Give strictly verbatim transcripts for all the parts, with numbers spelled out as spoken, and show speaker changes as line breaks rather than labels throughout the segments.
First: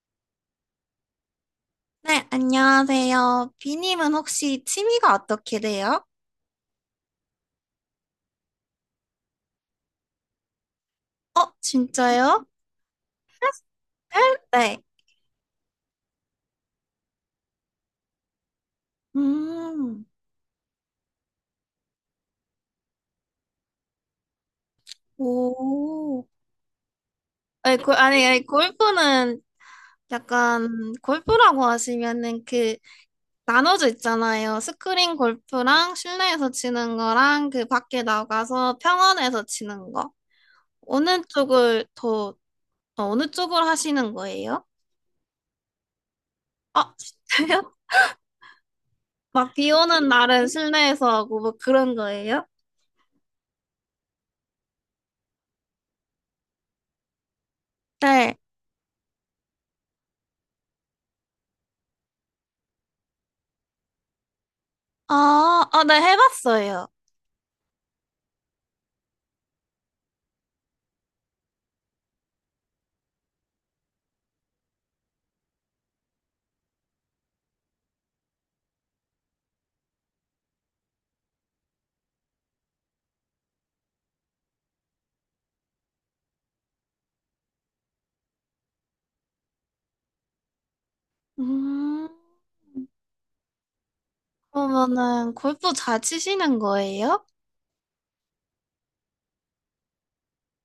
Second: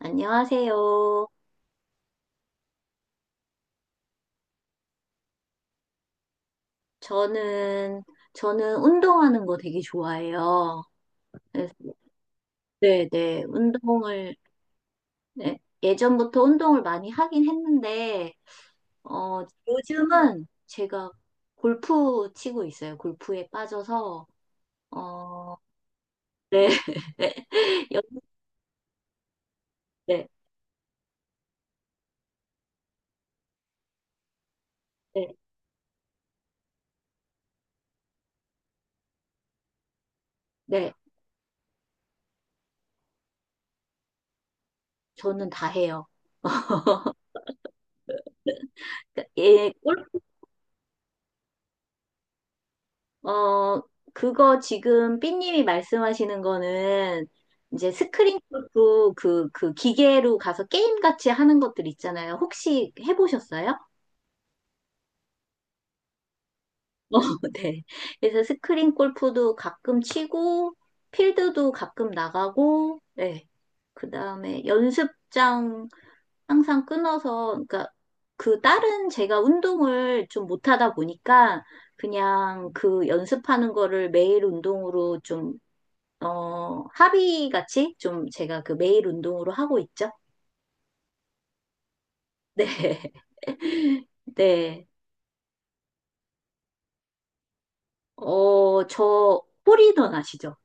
안녕하세요.
네, 안녕하세요. 비님은 혹시 취미가 어떻게 돼요?
저는, 저는 운동하는 거 되게 좋아해요.
어,
그래서-
진짜요?
네, 네. 운동을,
헬? 네.
네, 예전부터 운동을 많이 하긴 했는데, 어,
음,
요즘은 제가 골프 치고 있어요. 골프에 빠져서, 어,
오.
네,
아니, 고, 아니, 아니, 골프는
네,
약간, 골프라고 하시면은 그, 나눠져 있잖아요. 스크린
네,
골프랑 실내에서 치는 거랑 그 밖에 나가서 평원에서 치는 거.
네.
어느 쪽을 더, 어, 어느 쪽을 하시는 거예요?
저는 다 해요.
어, 진짜요?
그러니까
막 비
예,
오는 날은 실내에서 하고 뭐 그런 거예요?
어, 그거 지금 삐님이 말씀하시는 거는 이제 스크
네.
린 골프 그, 그 기계로 가서 게임같이 하는 것들 있잖아요. 혹시 해보셨어요?
아, 아, 네, 해봤어요.
어, 네. 그래서 스크린 골프도 가끔 치고, 필드도 가끔 나가고, 네. 그 다음에 연습장 항상 끊어서, 그러니까 그 다른 제가 운동을 좀 못하다 보니까 그냥 그 연습하는 거를 매일 운동으로 좀 어, 합의 같이 좀 제가 그 매일 운동으로 하고 있죠?
음,
네. 네.
그러면은 골프 잘 치시는 거예요?
어, 저 홀이던 아시죠?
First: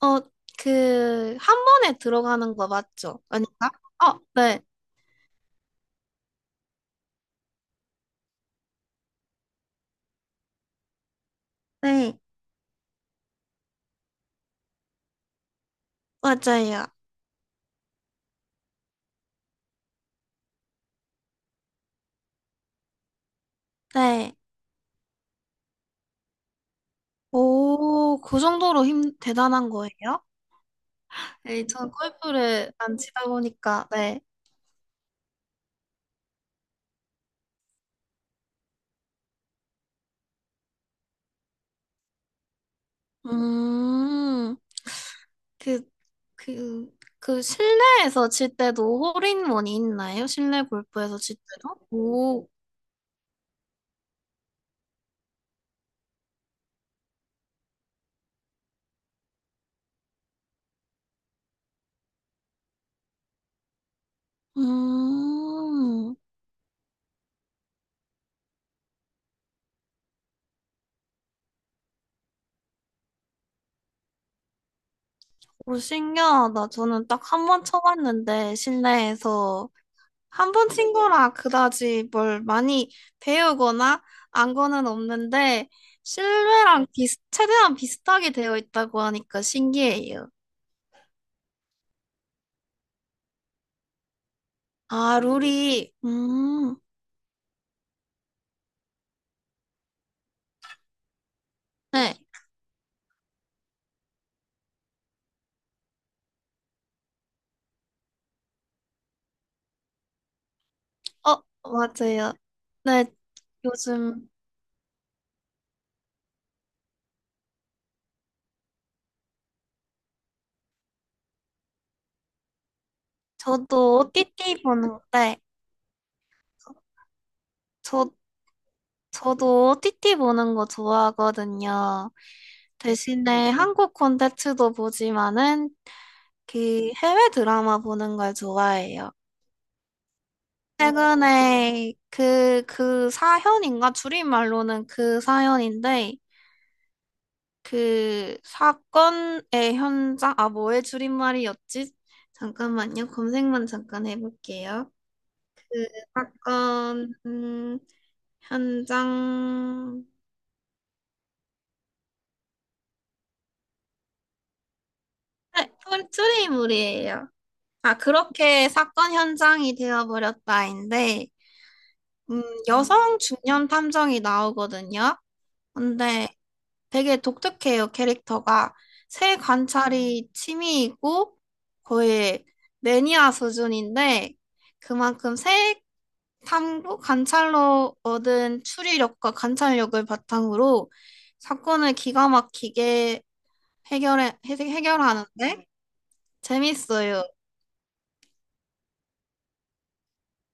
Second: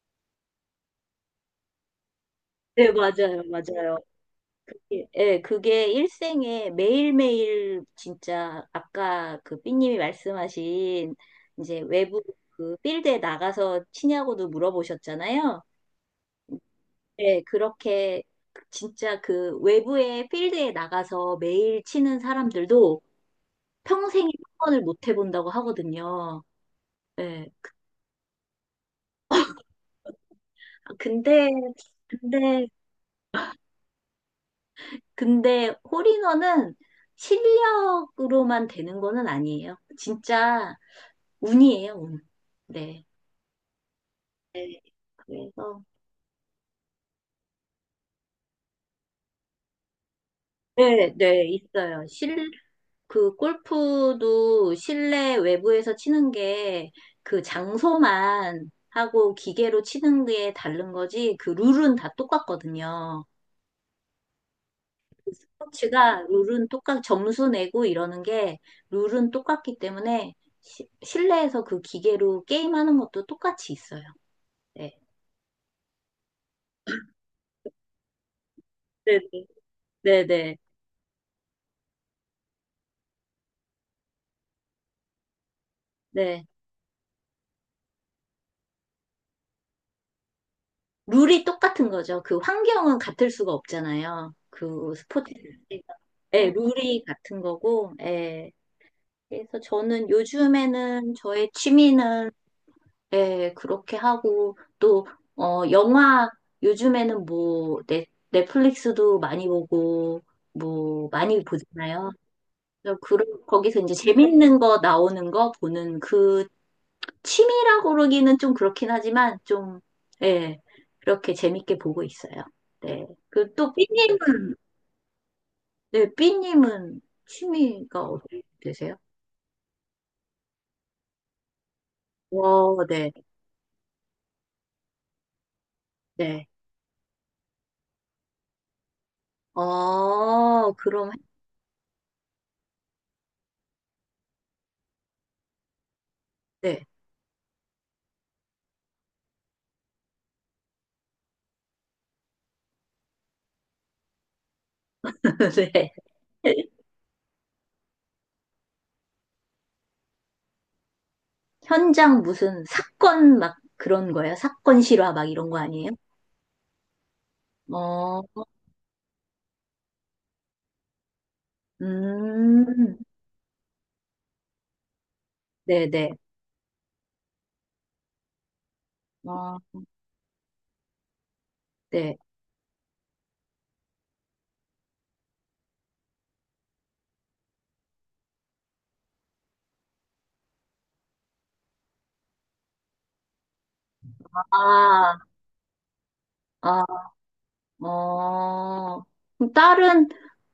어, 그, 한 번에 들어가는 거
네,
맞죠?
맞아요,
아닌가?
맞아요.
어, 네,
예, 예, 그게 일생에 매일매일 진짜 아까 그 삐님이 말씀하신 이제
네,
외부 그 필드에 나가서 치냐고도 물어보셨잖아요.
맞아요.
예, 그렇게 진짜 그 외부의 필드에 나가서 매일 치는 사람들도 평생에
네.
한 번을 못 해본다고 하거든요. 예.
오, 그 정도로 힘, 대단한 거예요?
아, 근데,
네, 전
근데,
골프를 안 치다 보니까, 네.
근데 홀인원은 실력으로만 되는 거는 아니에요. 진짜 운이에요, 운. 네.
음,
네.
그,
그래서,
그, 그 실내에서 칠 때도 홀인원이 있나요? 실내
네,
골프에서 칠
네,
때도?
있어요.
오,
실, 그 골프도 실내 외부에서 치는 게 그 장소만 하고 기계로 치는 게 다른 거지 그 룰은 다 똑같거든요.
음.
스포츠가 룰은 똑같, 점수 내고 이러는 게 룰은 똑같기 때문에 시- 실내에서 그 기계로 게임하는 것도 똑같이 있어요. 네.
오, 신기하다. 저는 딱 한 번 쳐봤는데,
네,
실내에서.
네,
한
네.
번 친 거라 그다지 뭘 많이 배우거나 안 거는 없는데,
네.
실내랑 비슷, 최대한 비슷하게 되어 있다고 하니까 신기해요.
룰이 똑같은 거죠. 그 환경은 같을 수가 없잖아요. 그
아,
스포츠
룰이,
자체가. 네,
음,
룰이 같은 거고, 예. 그래서 저는 요즘에는 저의
네.
취미는 네, 그렇게 하고, 또, 어, 영화, 요즘에는 뭐, 넷, 넷플릭스도 많이 보고, 뭐, 많이
어,
보잖아요.
맞아요.
그래서
네,
그, 거기서 이제
요즘
재밌는 거 나오는 거 보는 그 취미라고 그러기는 좀 그렇긴 하지만, 좀, 예, 그렇게 재밌게 보고 있어요. 네. 그, 또,
저도
삐님은,
오티티 보는데,
네, 삐님은 취미가
저,
어떻게 되세요?
저도 오티티 보는 거 좋아하거든요.
와, 네,
대신에 한국 콘텐츠도 보지만은
네.
특히 해외 드라마 보는 걸 좋아해요.
어, 그럼,
최근에 그, 그 사현인가? 줄임말로는 그 사연인데,
네.
그 사건의 현장, 아, 뭐의 줄임말이었지? 잠깐만요. 검색만 잠깐 해볼게요.
네.
사건, 음, 현장,
현장 무슨 사건 막 그런 거예요? 사건 실화 막 이런 거
네,
아니에요?
줄- 줄임말이에요. 아,
어,
그렇게 사건 현장이 되어버렸다인데, 음,
음,
여성 중년 탐정이 나오거든요.
네네.
근데 되게 독특해요, 캐릭터가. 새
어,
관찰이 취미이고
네.
거의 매니아 수준인데 그만큼 새 탐구 관찰로 얻은 추리력과 관찰력을 바탕으로 사건을 기가 막히게 해결해, 해-
아,
해결하는데
아,
재밌어요.
어. 그럼 딸은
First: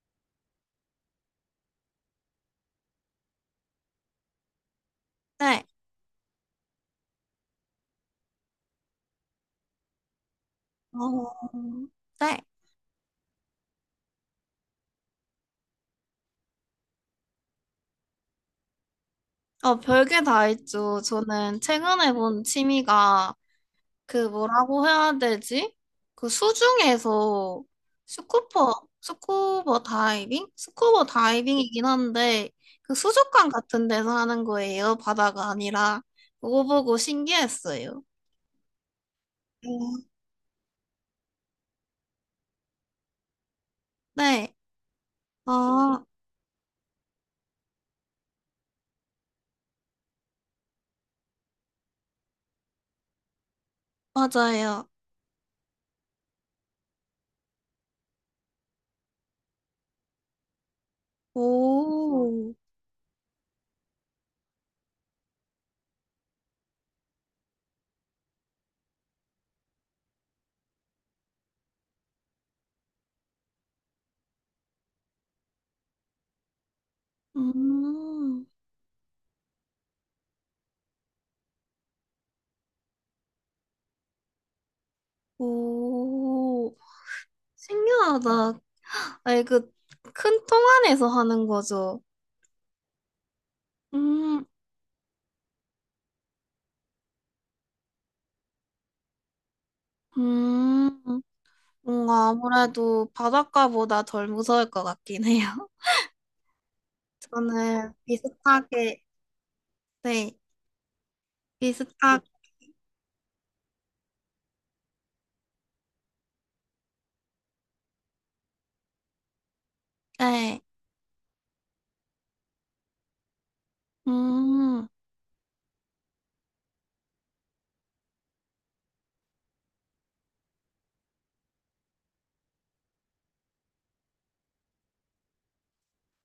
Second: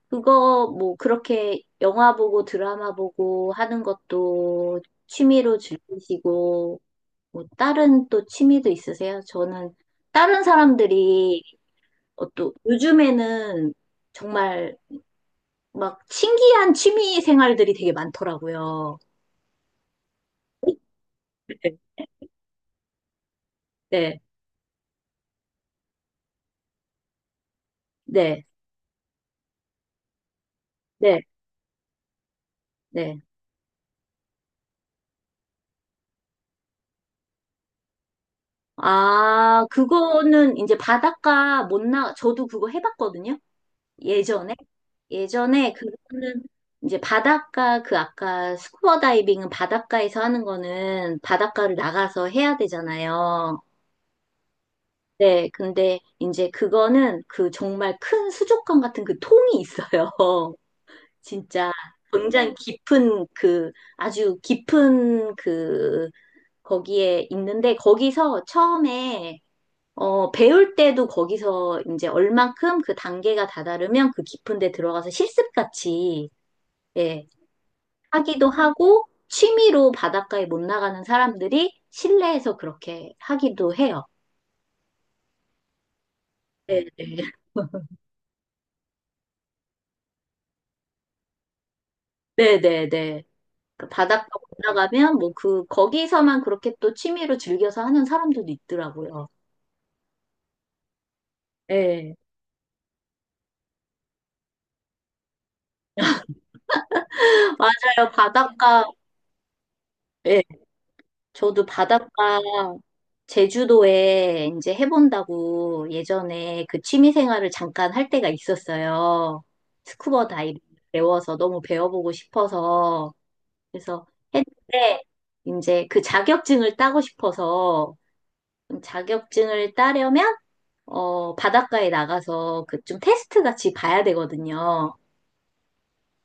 그거 뭐 그렇게 영화 보고 드라마 보고 하는 것도 취미로
네.
즐기시고, 뭐 다른 또 취미도 있으세요? 저는 다른
어,
사람들이 어,
네.
또 요즘에는 정말 막 신기한 취미 생활들이 되게 많더라고요.
어, 별게 다 있죠. 저는
네.
최근에 본 취미가
네,
그 뭐라고 해야 되지? 그 수중에서
네,
스쿠버, 스쿠버 다이빙? 스쿠버
네,
다이빙이긴 한데, 그
네.
수족관 같은 데서 하는 거예요. 바다가 아니라. 그거 보고 신기했어요.
아,
음.
그거는 이제 바닷가 못 나, 저도 그거 해봤거든요.
네.
예전에. 예전에
아,
그거는 이제 바닷가, 그 아까 스쿠버 다이빙은 바닷가에서 하는 거는 바닷가를 나가서 해야 되잖아요.
맞아요.
네, 근데 이제 그거는 그 정말 큰 수족관 같은 그 통이 있어요. 진짜
오,
굉장히 깊은 그 아주 깊은 그 거기에 있는데 거기서 처음에 어 배울 때도 거기서 이제 얼만큼 그 단계가 다다르면 그 깊은 데 들어가서 실습같이 예
음,
하기도 하고 취미로 바닷가에 못 나가는 사람들이 실내에서 그렇게 하기도 해요.
오,
네,
신기하다. 아니, 그, 큰 통 안에서 하는 거죠.
네, 네, 네. 그 바닷가
음,
못 나가면 뭐 그 거기서만 그렇게 또 취미로 즐겨서 하는 사람들도 있더라고요.
음.
예.
뭔가 아무래도 바닷가보다 덜 무서울 것 같긴 해요. 저는
맞아요. 바닷가,
비슷하게, 네,
예. 저도
비슷하게,
바닷가 제주도에 이제 해본다고 예전에 그 취미 생활을 잠깐 할 때가 있었어요. 스쿠버 다이빙 배워서 너무 배워보고 싶어서. 그래서
음,
했는데 이제 그 자격증을 따고 싶어서 자격증을 따려면 어, 바닷가에 나가서 그 좀 테스트 같이 봐야 되거든요.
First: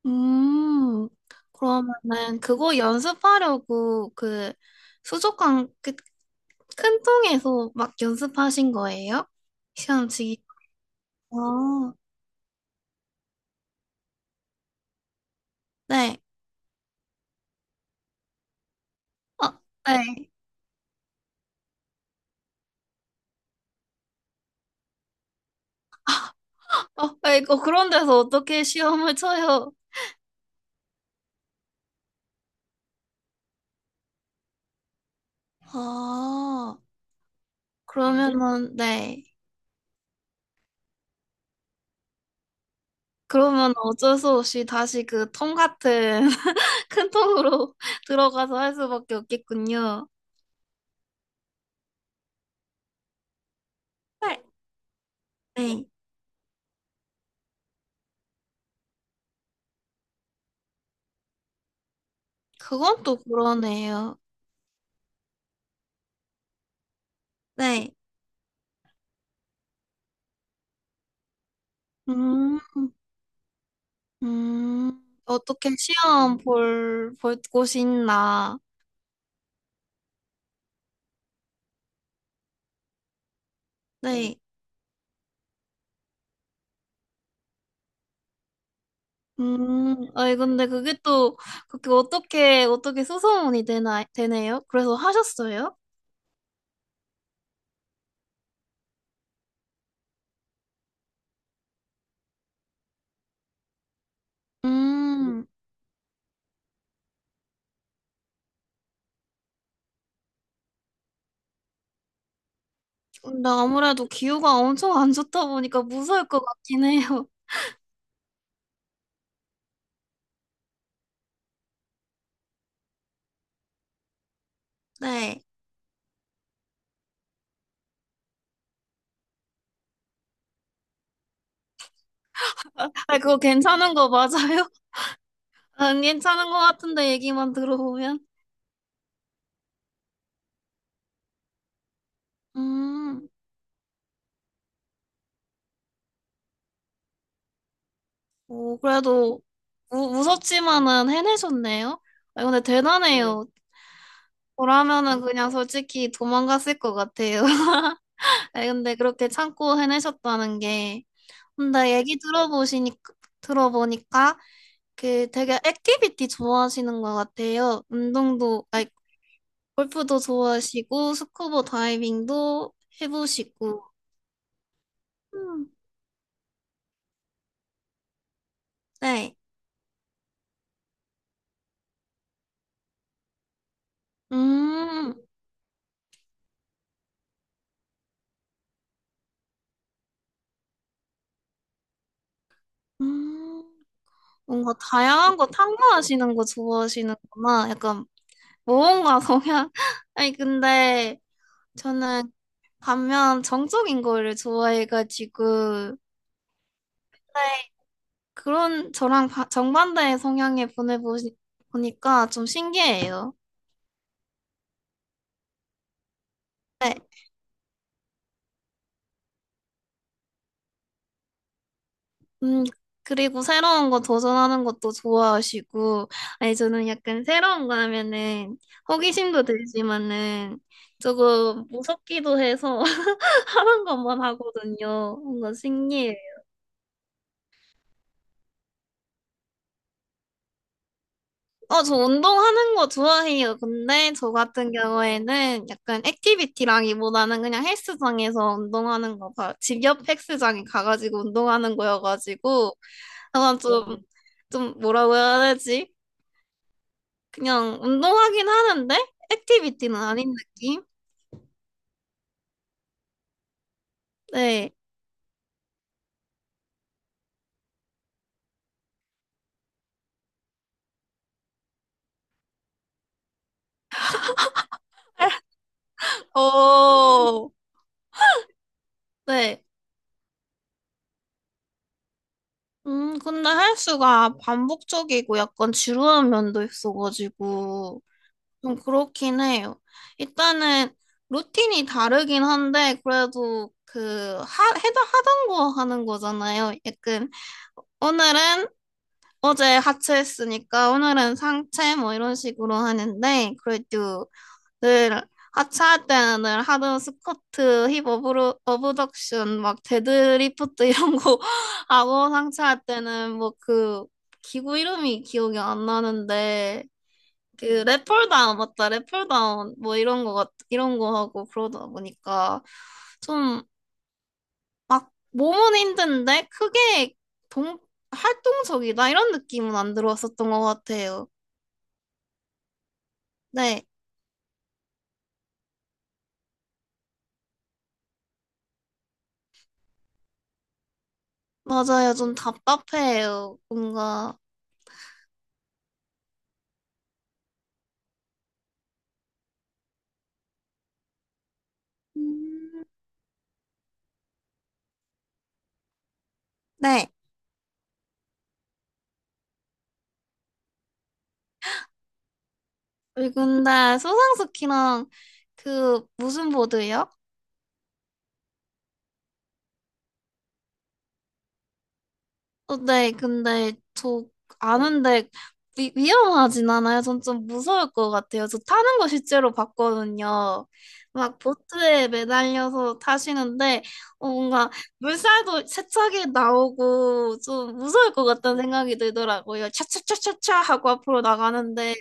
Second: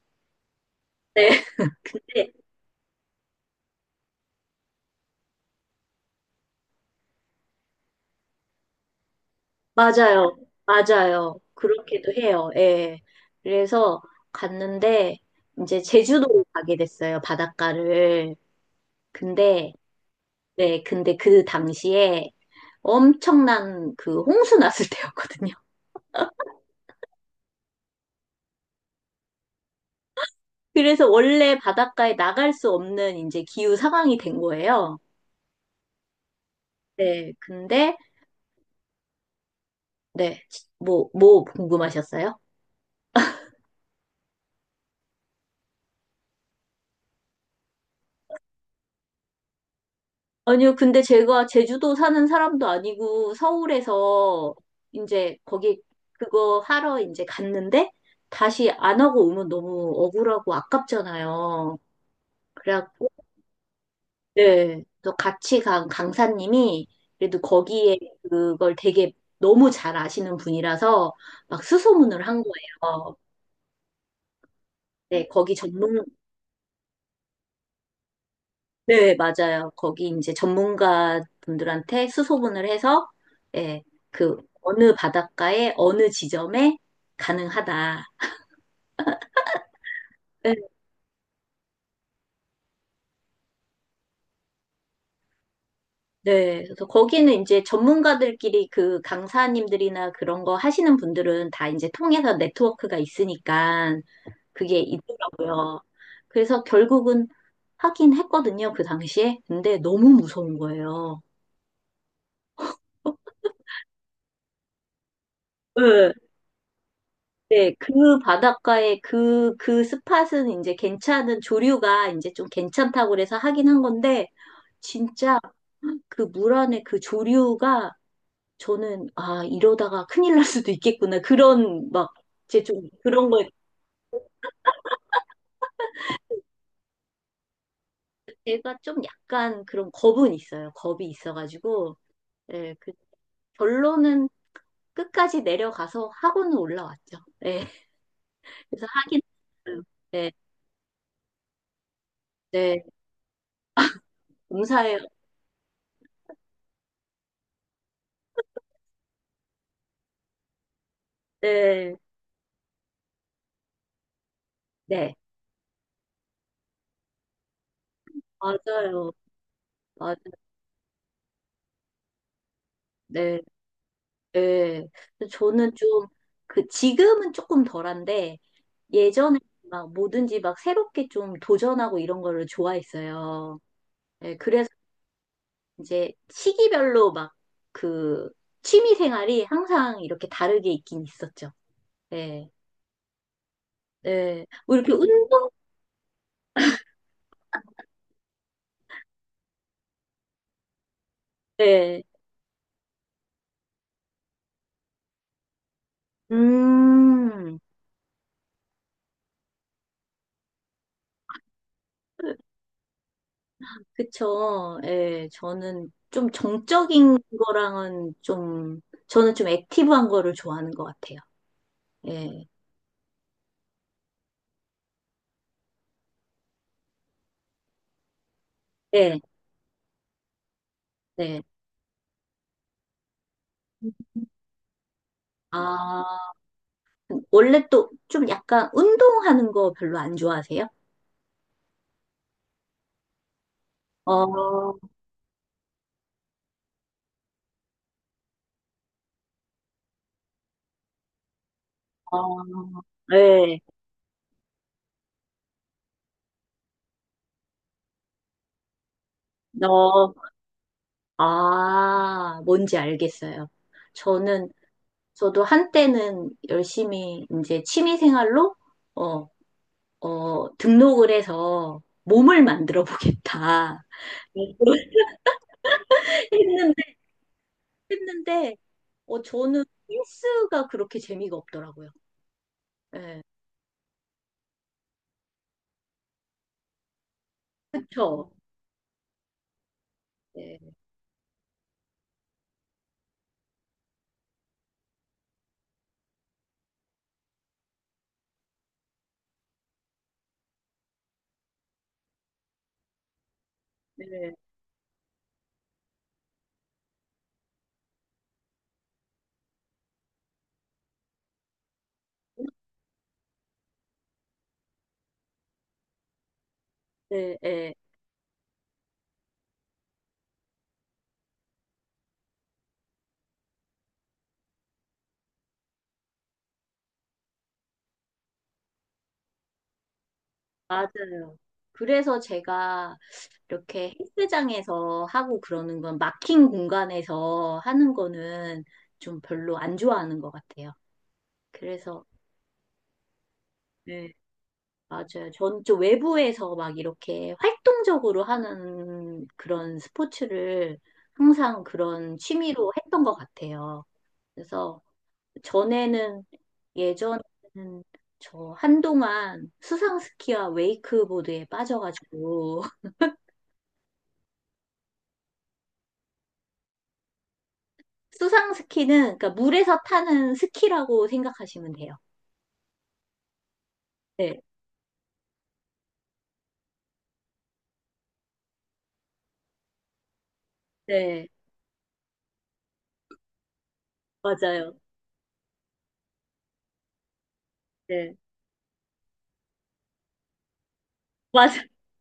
음,
네.
그러면은 그거 연습하려고 그 수족관 그 큰 통에서 막 연습하신 거예요? 시험
맞아요.
치기. 어,
맞아요. 그렇게도 해요. 예. 그래서 갔는데 이제
네.
제주도로 가게 됐어요. 바닷가를.
어,
근데
네.
네, 근데 그 당시에 엄청난 그 홍수 났을 때였거든요.
어, 네. 어, 그런 데서 어떻게 시험을 쳐요?
그래서 원래 바닷가에 나갈 수 없는 이제 기후 상황이 된 거예요.
아,
네, 근데
그러면은, 네.
네, 뭐 뭐 궁금하셨어요?
그러면 어쩔 수 없이 다시 그 통 같은 큰 통으로 들어가서 할 수밖에 없겠군요.
아니요, 근데 제가 제주도 사는 사람도 아니고
네,
서울에서 이제 거기
네.
그거 하러 이제 갔는데 다시 안 하고 오면 너무 억울하고 아깝잖아요.
그건
그래갖고,
또 그러네요.
네. 또 같이 간 강사님이 그래도
네.
거기에 그걸 되게 너무 잘 아시는 분이라서 막 수소문을 한
음,
거예요.
음,
네, 거기
어떻게
전문,
시험 볼, 볼 곳이 있나.
네, 맞아요. 거기 이제 전문가 분들한테 수소문을 해서, 예, 그
네.
어느 바닷가에 어느 지점에 가능하다.
음, 아니,
네,
근데 그게 또, 그게 어떻게, 어떻게 수소문이 되나, 되네요? 그래서 하셨어요?
네. 그래서 거기는 이제 전문가들끼리 그 강사님들이나 그런 거 하시는 분들은 다 이제 통해서 네트워크가 있으니까 그게
음,
있더라고요. 그래서 결국은 하긴 했거든요, 그 당시에. 근데 너무 무서운 거예요.
근데 아무래도 기후가 엄청 안 좋다 보니까
네.
무서울 것 같긴 해요.
네, 그 바닷가에 그, 그 스팟은 이제 괜찮은, 조류가 이제 좀 괜찮다고 그래서 하긴 한 건데, 진짜
네.
그 물 안에 그 조류가 저는, 아, 이러다가 큰일 날 수도 있겠구나. 그런, 막, 이제 좀
아,
그런
그거
거에,
괜찮은 거 맞아요? 안 괜찮은 거 같은데 얘기만 들어보면.
제가 좀 약간 그런 겁은 있어요. 겁이 있어가지고, 예, 그
음,
결론은 끝까지 내려가서 하고는 올라왔죠. 예,
뭐
그래서 하긴,
그래도
했어요.
무,
네,
무섭지만은 해내셨네요. 아, 근데 네.
네,
대단해요.
감사해요.
저라면은 음. 그냥 솔직히 도망갔을 것 같아요. 아, 근데 그렇게 참고 해내셨다는 게. 근데
네,
얘기 들어보시니까, 들어보니까
네,
그 되게 액티비티 좋아하시는 것 같아요. 운동도, 아니,
맞아요.
골프도
맞아요.
좋아하시고, 스쿠버 다이빙도
네, 네.
해보시고.
그래서
음,
저는 좀, 그, 지금은 조금 덜한데,
네.
예전에 막 뭐든지 막 새롭게 좀 도전하고 이런 거를 좋아했어요. 네, 그래서
음,
이제 시기별로 막 그, 취미 생활이 항상 이렇게 다르게 있긴 있었죠. 네,
음,
네.
뭔가
뭐 이렇게
다양한 거
운동,
탐구하시는 거 좋아하시는구나. 약간 모험가 성향. 아니, 근데
네.
저는 반면 정적인 거를 좋아해가지고,
음,
네, 그런 저랑 바- 정반대의 성향에 보내보시, 보니까 좀 신기해요.
그쵸. 예, 저는 좀
네,
정적인 거랑은 좀, 저는 좀 액티브한 거를 좋아하는 것 같아요. 예.
음, 그리고 새로운 거 도전하는 것도 좋아하시고, 아니, 저는 약간 새로운 거 하면은
네,
호기심도 들지만은
네.
조금 무섭기도 해서 하는 것만 하거든요. 뭔가 신기해요.
아, 원래 또 좀 약간 운동하는 거 별로 안 좋아하세요?
어, 저 운동하는 거 좋아해요.
어,
근데 저 같은
어,
경우에는 약간 액티비티라기보다는 그냥 헬스장에서 운동하는 거, 봐. 집 옆 헬스장에 가가지고 운동하는 거여가지고, 약간
네,
좀, 좀 뭐라고 해야 되지? 그냥 운동하긴 하는데, 액티비티는
너,
아닌 느낌?
아, 뭔지 알겠어요. 저는,
네.
저도 한때는 열심히 이제 취미 생활로, 어, 어, 등록을 해서 몸을 만들어 보겠다. 했는데,
어,
했는데, 어,
네.
저는 헬스가 그렇게 재미가 없더라고요.
음,
예.
근데 헬스가 반복적이고 약간 지루한 면도 있어가지고,
그쵸?
좀 그렇긴 해요.
예,
일단은 루틴이 다르긴 한데 그래도 그 하, 해다 하던 거 하는 거잖아요. 약간 오늘은 어제 하체 했으니까 오늘은 상체 뭐 이런 식으로 하는데 그래도
예,
늘 하체할 때는 늘 하던 스쿼트, 힙 어브로, 어브덕션, 막 데드리프트 이런 거 하고 상체할 때는 뭐 그 기구 이름이 기억이 안 나는데
예, 예.
그랩플다운 맞다 랩플다운 뭐 이런 거 같, 이런 거 하고 그러다 보니까 좀 막 몸은 힘든데 크게 동 활동적이다 이런 느낌은 안 들어왔었던 것 같아요.
맞아요. 그래서 제가
네,
이렇게 헬스장에서 하고 그러는 건 막힌 공간에서 하는 거는 좀 별로 안 좋아하는 것 같아요. 그래서,
맞아요. 좀 답답해요
네,
뭔가.
맞아요. 전 좀 외부에서 막 이렇게 활동적으로 하는 그런 스포츠를 항상 그런 취미로 했던 것 같아요. 그래서 전에는
네.
예전에는 저 한동안 수상스키와 웨이크보드에 빠져가지고
그 근데 소상스키랑 그 무슨 보드요?
수상 스키는 그러니까 물에서 타는 스키라고 생각하시면 돼요.
어, 네, 근데 저
네,
아는데 위, 위험하진 않아요. 전 좀 무서울 것 같아요. 저 타는 거 실제로 봤거든요.
네,
막 보트에 매달려서 타시는데 어, 뭔가
맞아요.
물살도 세차게 나오고 좀 무서울
네,
것 같다는 생각이 들더라고요. 차차차차차 하고 앞으로
맞아.
나가는데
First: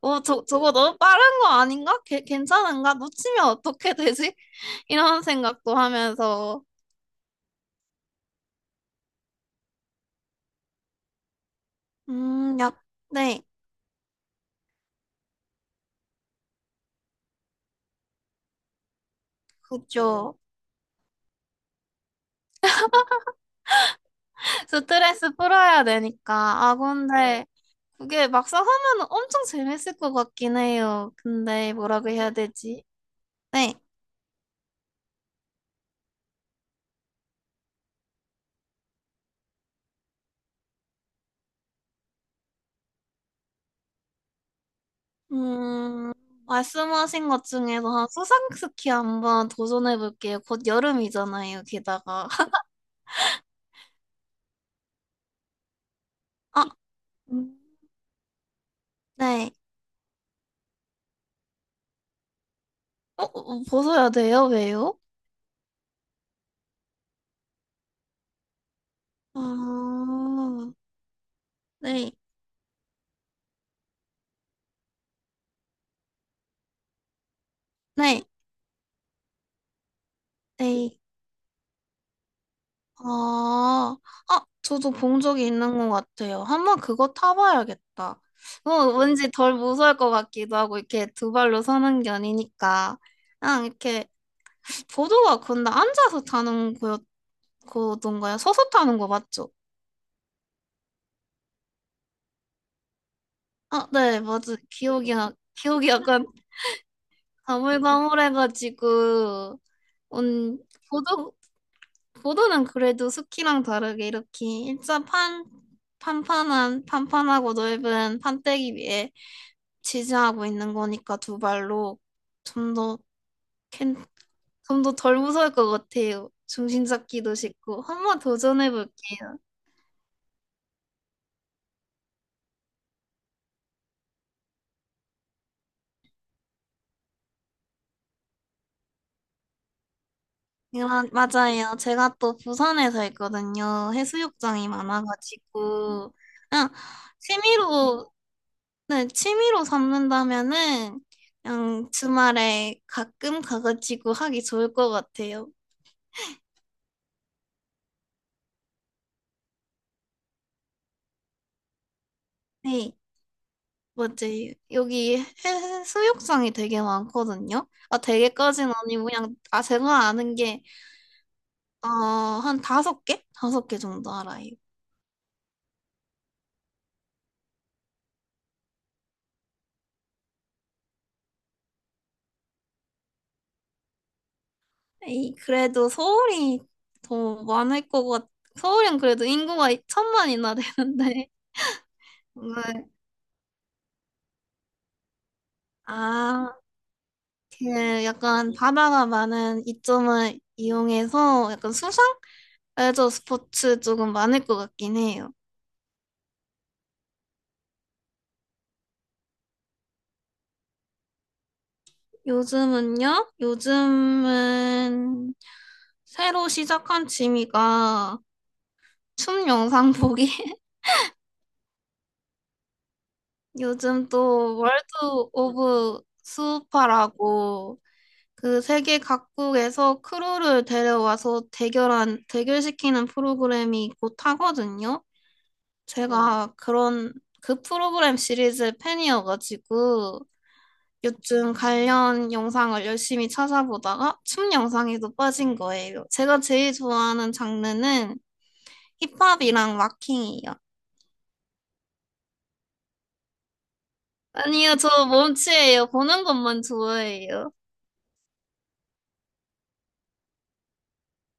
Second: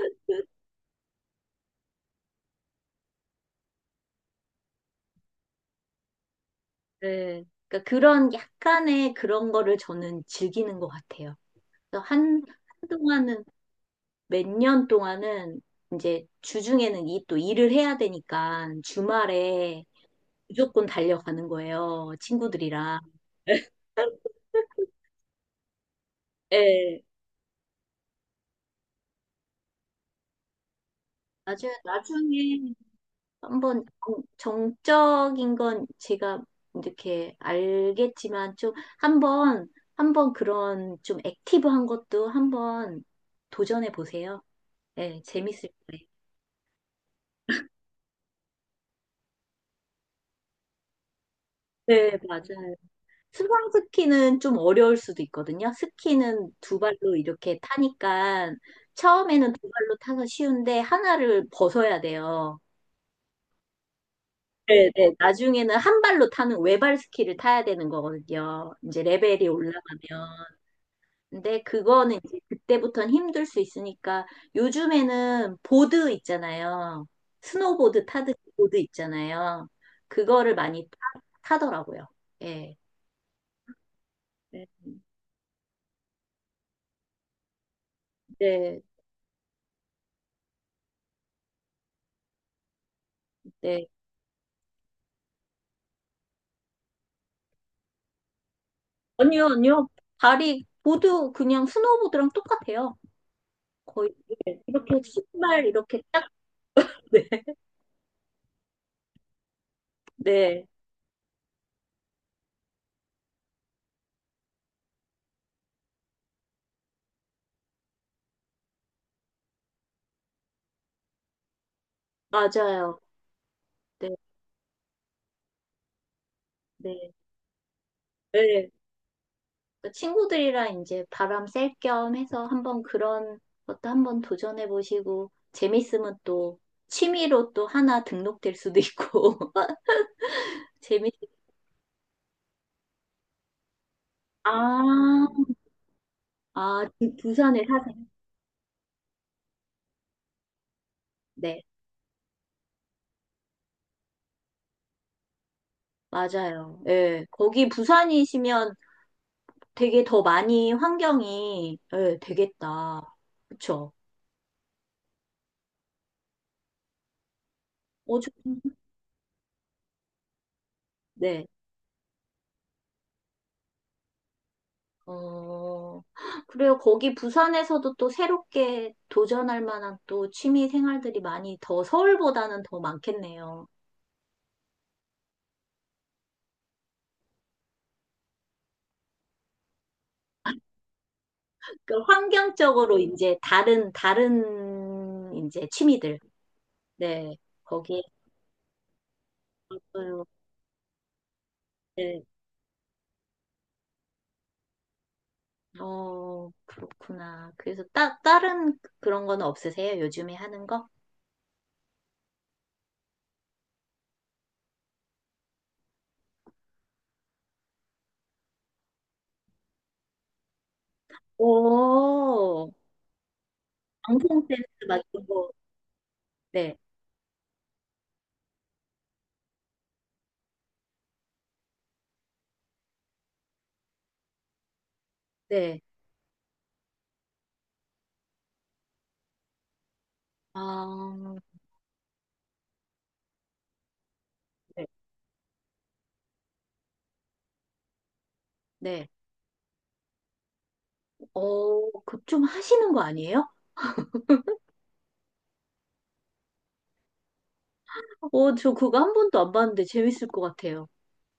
어, 저, 저거 너무 빠른 거 아닌가? 괜- 괜찮은가? 놓치면 어떻게 되지? 이런 생각도 하면서
네, 그러니까 그런 약간의 그런 거를 저는 즐기는 것 같아요. 그래서 한
음, 약, 네,
한동안은 몇 년 동안은 이제 주중에는 이 또 일을 해야 되니까 주말에
그죠.
무조건 달려가는 거예요. 친구들이랑.
스트레스 풀어야 되니까. 아,
예.
근데 네. 그게 막상 하면 엄청 재밌을 것 같긴 해요.
나중에
근데 뭐라고 해야
나중에
되지? 네.
한번 정- 정적인 건 제가 이렇게 알겠지만 좀 한번 한번 그런 좀 액티브한 것도 한번 도전해 보세요. 네, 재밌을 거예요.
음, 말씀하신 것 중에서 한 수상스키 한번 도전해 볼게요. 곧 여름이잖아요,
네,
게다가.
맞아요. 수상 스키는 좀 어려울 수도 있거든요. 스키는
아,
두 발로
음.
이렇게 타니까
네.
처음에는 두 발로 타서 쉬운데 하나를 벗어야 돼요.
어, 어, 벗어야 돼요?
네,
왜요?
네. 나중에는 한 발로 타는 외발 스키를 타야 되는 거거든요. 이제 레벨이 올라가면.
아,
근데
네.
그거는 이제 그때부터는 힘들 수 있으니까 요즘에는 보드 있잖아요. 스노보드
네.
타듯이 보드 있잖아요. 그거를 많이
네.
타, 더라고요 예.
아, 아,
네,
저도 본 적이 있는 것 같아요. 한번 그거 타봐야겠다. 어,
네.
왠지 덜 무서울 것 같기도 하고, 이렇게 두 발로 서는 게 아니니까. 그냥
네.
이렇게, 보도가 근데 앉아서 타는 거였던가요? 서서 타는 거
아니요,
맞죠?
아니요. 발이 보드 그냥 스노보드랑 똑같아요.
아,
거의
네, 맞아요.
예, 이렇게
기억이, 나-
신발
기억이
이렇게
약간
딱 네.
가물가물해가지고, 온
네.
보도, 보도는 그래도 스키랑 다르게 이렇게 일자 판, 판판한, 판판하고 넓은 판때기 위에 지지하고 있는 거니까 두 발로 좀
맞아요.
더 캔,
네.
좀 더 덜 무서울 것 같아요. 중심
네.
잡기도 쉽고 한번
네.
도전해 볼게요.
그 친구들이랑 이제 바람 쐴 겸 해서 한번 그런 것도 한번 도전해 보시고 재밌으면 또 취미로 또 하나 등록될 수도 있고 재밌
맞아요. 제가 또 부산에 살거든요. 해수욕장이
아,
많아가지고 그냥
아 부- 부산에 사세요.
취미로 네, 취미로 삼는다면은
네.
그냥 주말에 가끔 가가지고 하기 좋을 것 같아요.
맞아요. 예. 거기 부산이시면 되게 더 많이 환경이 예,
네.
되겠다. 그쵸?
뭐지? 여기 해- 수욕장이 되게 많거든요. 아,
어, 좋-
되게까지는 아니고 그냥 아 제가 아는 게
네.
어, 한 다섯 개? 다섯 개 정도 알아요.
어, 그래요. 거기 부산에서도 또 새롭게 도전할 만한 또 취미 생활들이 많이 더 서울보다는 더 많겠네요.
에이, 그래도 서울이 더 많을 것 같. 서울은 그래도 인구가 천만이나 되는데.
그
네.
환경적으로 이제 다른, 다른 이제 취미들.
아,
네. 거기에
그 약간 바다가 많은
있어요.
이점을 이용해서 약간 수상?
네.
레저 스포츠 조금 많을 것 같긴 해요.
어, 그렇구나. 그래서 따, 다른 그런 건 없으세요? 요즘에 하는 거?
요즘은요? 요즘은 새로 시작한 취미가 춤 영상 보기.
오,
요즘
방송
또
댄스
월드
막 이런 거.
오브
네.
수우파라고 그 세계 각국에서 크루를 데려와서 대결한, 대결시키는 프로그램이 곧 하거든요. 네.
네.
제가 그런 그 프로그램 시리즈 팬이어가지고
아,
요즘 관련 영상을 열심히 찾아보다가 춤
네.
영상에도 빠진 거예요. 제가 제일 좋아하는 장르는
네.
힙합이랑 락킹이에요.
어, 그 좀 하시는 거 아니에요?
아니요, 저 몸치예요. 보는 것만 좋아해요.
어, 저 그거 한 번도 안 봤는데 재밌을 것 같아요.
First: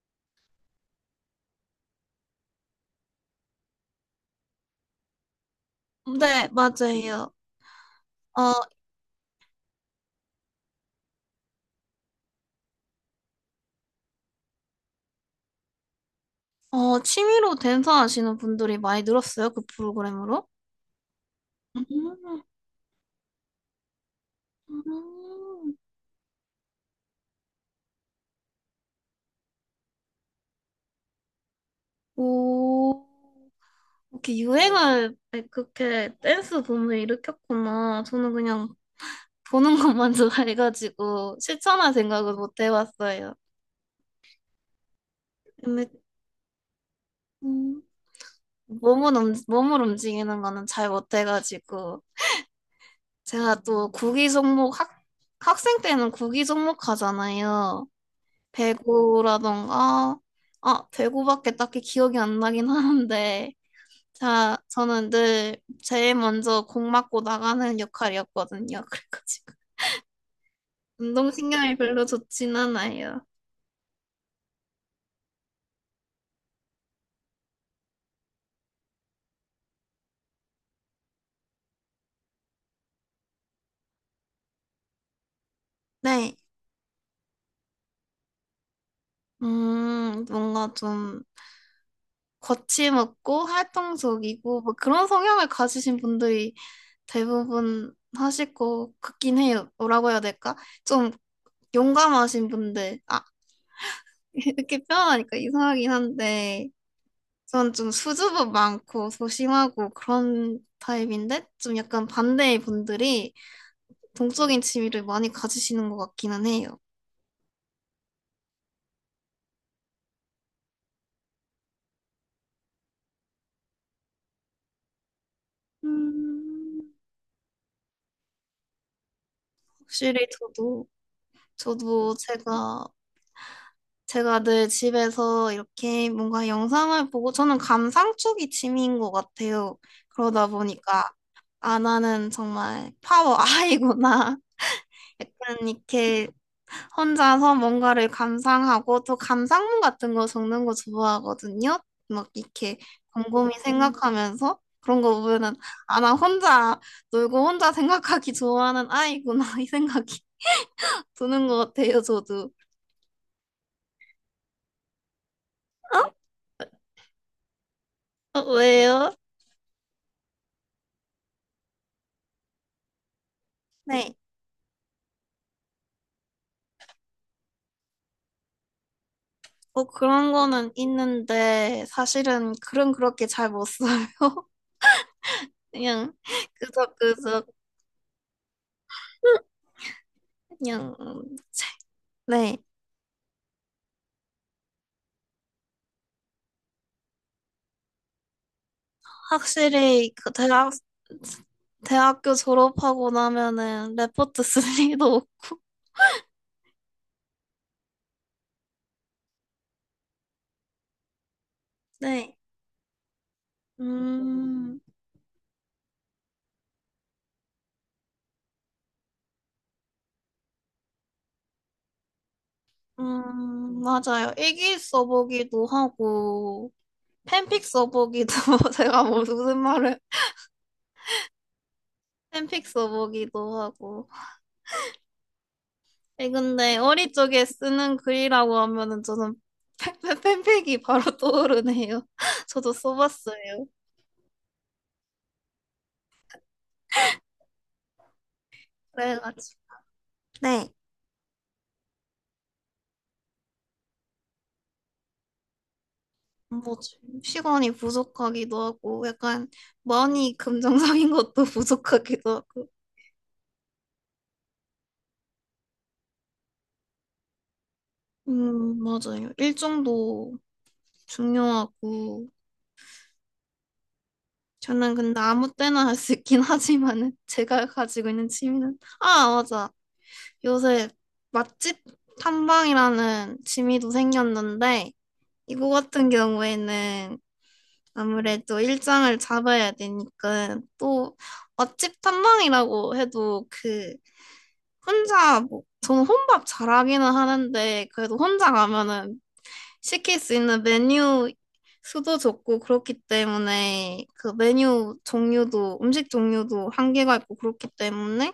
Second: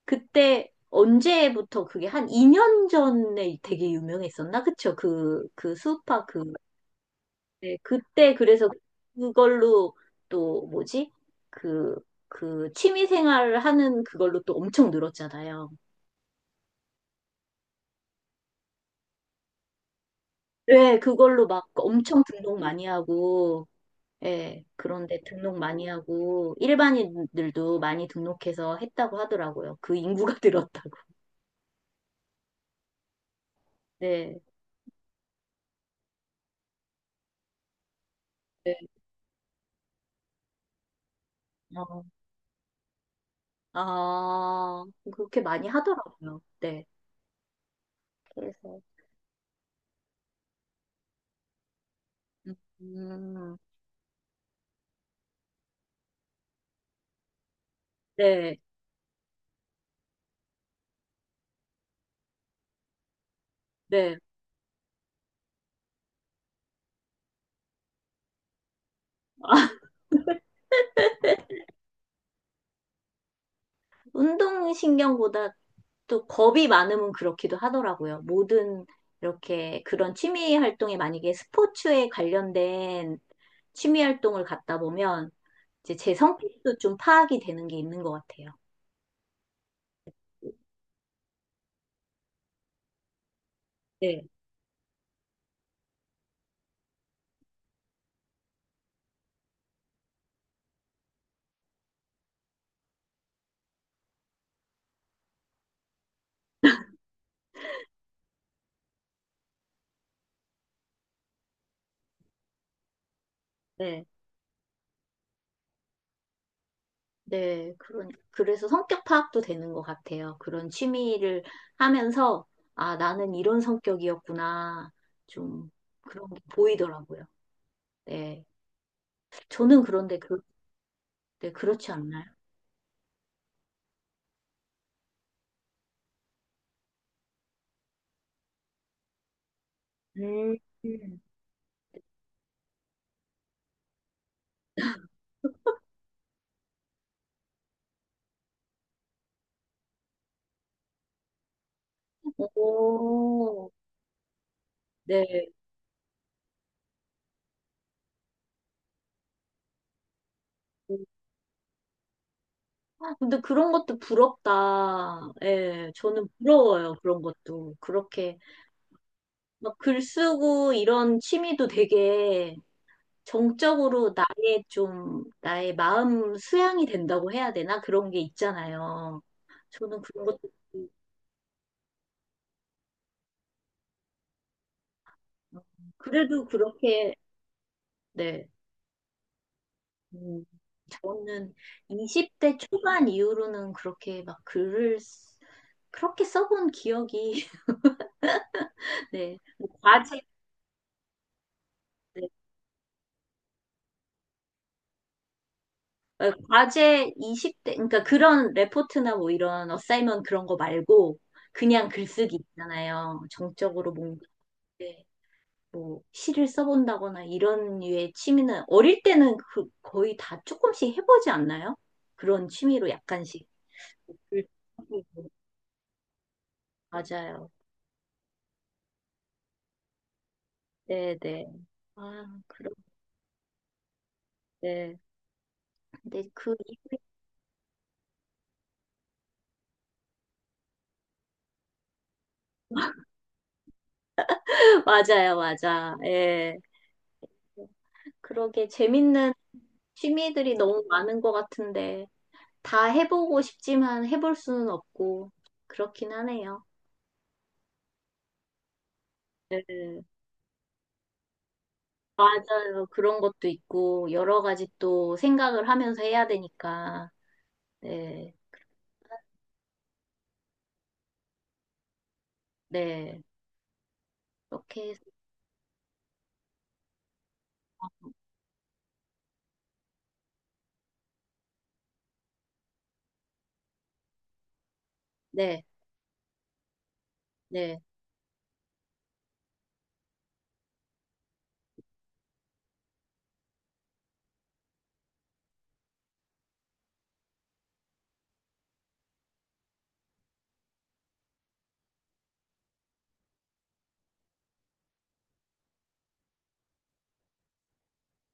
그때 언제부터 그게 한 이 년 전에 되게 유명했었나? 그쵸? 그, 그 수우파 그,
네, 맞아요.
네, 그때
어,
그래서 그걸로 또 뭐지? 그, 그 취미생활 하는 그걸로 또 엄청 늘었잖아요.
어, 취미로 댄서 하시는 분들이 많이 늘었어요, 그 프로그램으로.
네, 그걸로 막 엄청
음,
등록 많이 하고, 예, 그런데 등록
음.
많이 하고, 일반인들도 많이 등록해서 했다고 하더라고요. 그 인구가 늘었다고.
오, 이렇게
네.
유행을 그렇게 댄스 붐을 일으켰구나. 저는 그냥
네.
보는 것만 좋아해가지고 실천할
어.
생각은 못 해봤어요.
아, 그렇게 많이
근데
하더라고요. 네.
음,
그래서
몸은, 움- 몸을 움직이는 거는 잘 못해가지고.
음,
제가 또 구기 종목 학, 학생 때는 구기 종목 하잖아요.
네,
배구라던가, 아, 배구밖에 딱히 기억이 안 나긴 하는데,
네.
자, 저는 늘 제일 먼저 공 맞고 나가는 역할이었거든요. 그래가지고. 운동신경이 별로 좋진 않아요.
운동신경보다 또 겁이 많으면 그렇기도 하더라고요. 모든 이렇게 그런 취미 활동에 만약에 스포츠에 관련된 취미 활동을 갖다 보면 이제 제
네.
성격도 좀 파악이 되는 게 있는 것 같아요.
음, 뭔가 좀 거침없고
네,
활동적이고, 뭐 그런 성향을 가지신 분들이 대부분 하실 것 같긴 해요. 뭐라고 해야 될까? 좀 용감하신 분들, 아, 이렇게 표현하니까 이상하긴 한데, 전 좀 수줍음 많고 소심하고 그런 타입인데, 좀 약간 반대의 분들이
네.
동적인 취미를 많이 가지시는 것 같기는 해요.
네, 그런, 그래서 성격 파악도 되는 것 같아요. 그런 취미를 하면서, 아, 나는 이런 성격이었구나. 좀, 그런 게
음,
보이더라고요. 네. 저는 그런데,
확실히
그,
저도,
네, 그렇지
저도
않나요?
제가, 제가 늘 집에서 이렇게 뭔가 영상을 보고, 저는 감상 쪽이 취미인 것 같아요. 그러다
음.
보니까,
음.
아, 나는 정말 파워 아이구나. 약간 이렇게 혼자서 뭔가를 감상하고 또 감상문 같은 거 적는 거 좋아하거든요. 막 이렇게 곰곰이
오,
생각하면서 그런 거
네.
보면은 아, 나 혼자 놀고 혼자 생각하기 좋아하는 아이구나 이 생각이 드는 것 같아요, 저도.
근데 그런 것도 부럽다. 예, 저는 부러워요. 그런 것도. 그렇게,
어, 왜요?
막 글 쓰고 이런 취미도 되게 정적으로
네.
나의 좀, 나의 마음 수양이 된다고 해야 되나? 그런 게 있잖아요.
뭐
저는 그런
그런
것도,
거는
있고.
있는데 사실은 글은 그렇게 잘 못 써요. 그냥
그래도
그저
그렇게,
그저
네. 음,
그냥 음,
저는
책. 네.
이십 대 초반 이후로는 그렇게 막 글을, 쓰- 그렇게 써본 기억이, 네. 뭐
확실히
과제,
그 대학
네.
대학교 졸업하고 나면은 레포트 쓸 일도 없고.
어, 과제 이십 대, 그러니까 그런 레포트나 뭐 이런 어사이먼 그런 거 말고, 그냥 글쓰기
네.
있잖아요. 정적으로 뭔가.
음,
네. 뭐 시를 써본다거나 이런 류의 취미는 어릴 때는 그 거의 다 조금씩 해보지 않나요? 그런 취미로 약간씩.
음, 맞아요. 일기 써보기도 하고,
맞아요.
팬픽 써보기도, 제가 뭐 무슨 말을,
네네. 아, 그
팬픽
럼
써보기도 하고.
네. 근데
예,
그,
근데
이후에-
어릴 적에 쓰는 글이라고 하면은 저는 팬- 팬- 팬픽이 바로 떠오르네요. 저도 써봤어요.
맞아요, 맞아. 예. 그러게 재밌는
그래가지고.
취미들이
네.
너무 많은 것 같은데, 다 해보고 싶지만 해볼 수는 없고, 그렇긴 하네요.
뭐지? 시간이 부족하기도 하고, 약간
네.
많이 긍정적인 것도 부족하기도 하고.
맞아요. 그런 것도 있고, 여러 가지 또 생각을 하면서 해야 되니까. 네,
음, 맞아요. 일정도 중요하고,
네, 이렇게,
저는
해서-
근데 아무 때나 할 수 있긴 하지만은, 제가 가지고 있는 취미는, 아, 맞아. 요새 맛집 탐방이라는 취미도 생겼는데,
네,
이거 같은 경우에는
네,
아무래도 일정을 잡아야 되니까, 또 맛집 탐방이라고 해도 그, 혼자 뭐, 저는 혼밥 잘하기는 하는데 그래도 혼자 가면은 시킬 수 있는 메뉴 수도 적고 그렇기 때문에 그 메뉴 종류도 음식 종류도 한계가 있고 그렇기 때문에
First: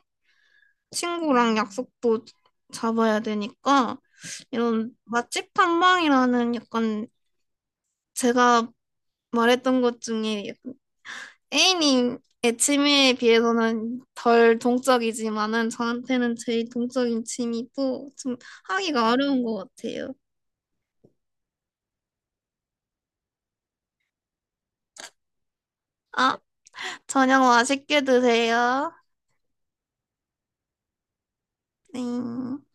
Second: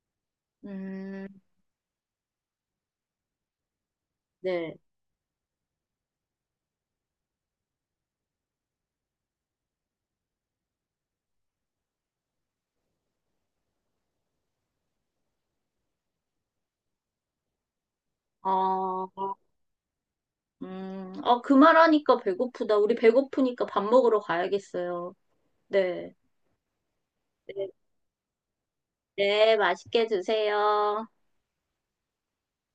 음,
친구랑 약속도 잡아야 되니까
네,
이런 맛집 탐방이라는 약간 제가 말했던 것 중에 A님 의 취미에 비해서는 덜 동적이지만은 저한테는 제일 동적인 취미고 좀
어,
하기가 어려운 것 같아요.
음, 어, 그 말하니까 배고프다. 우리 배고프니까 밥 먹으러 가야겠어요. 네,
아, 저녁
네,
맛있게 드세요.
네, 맛있게 드세요.
네.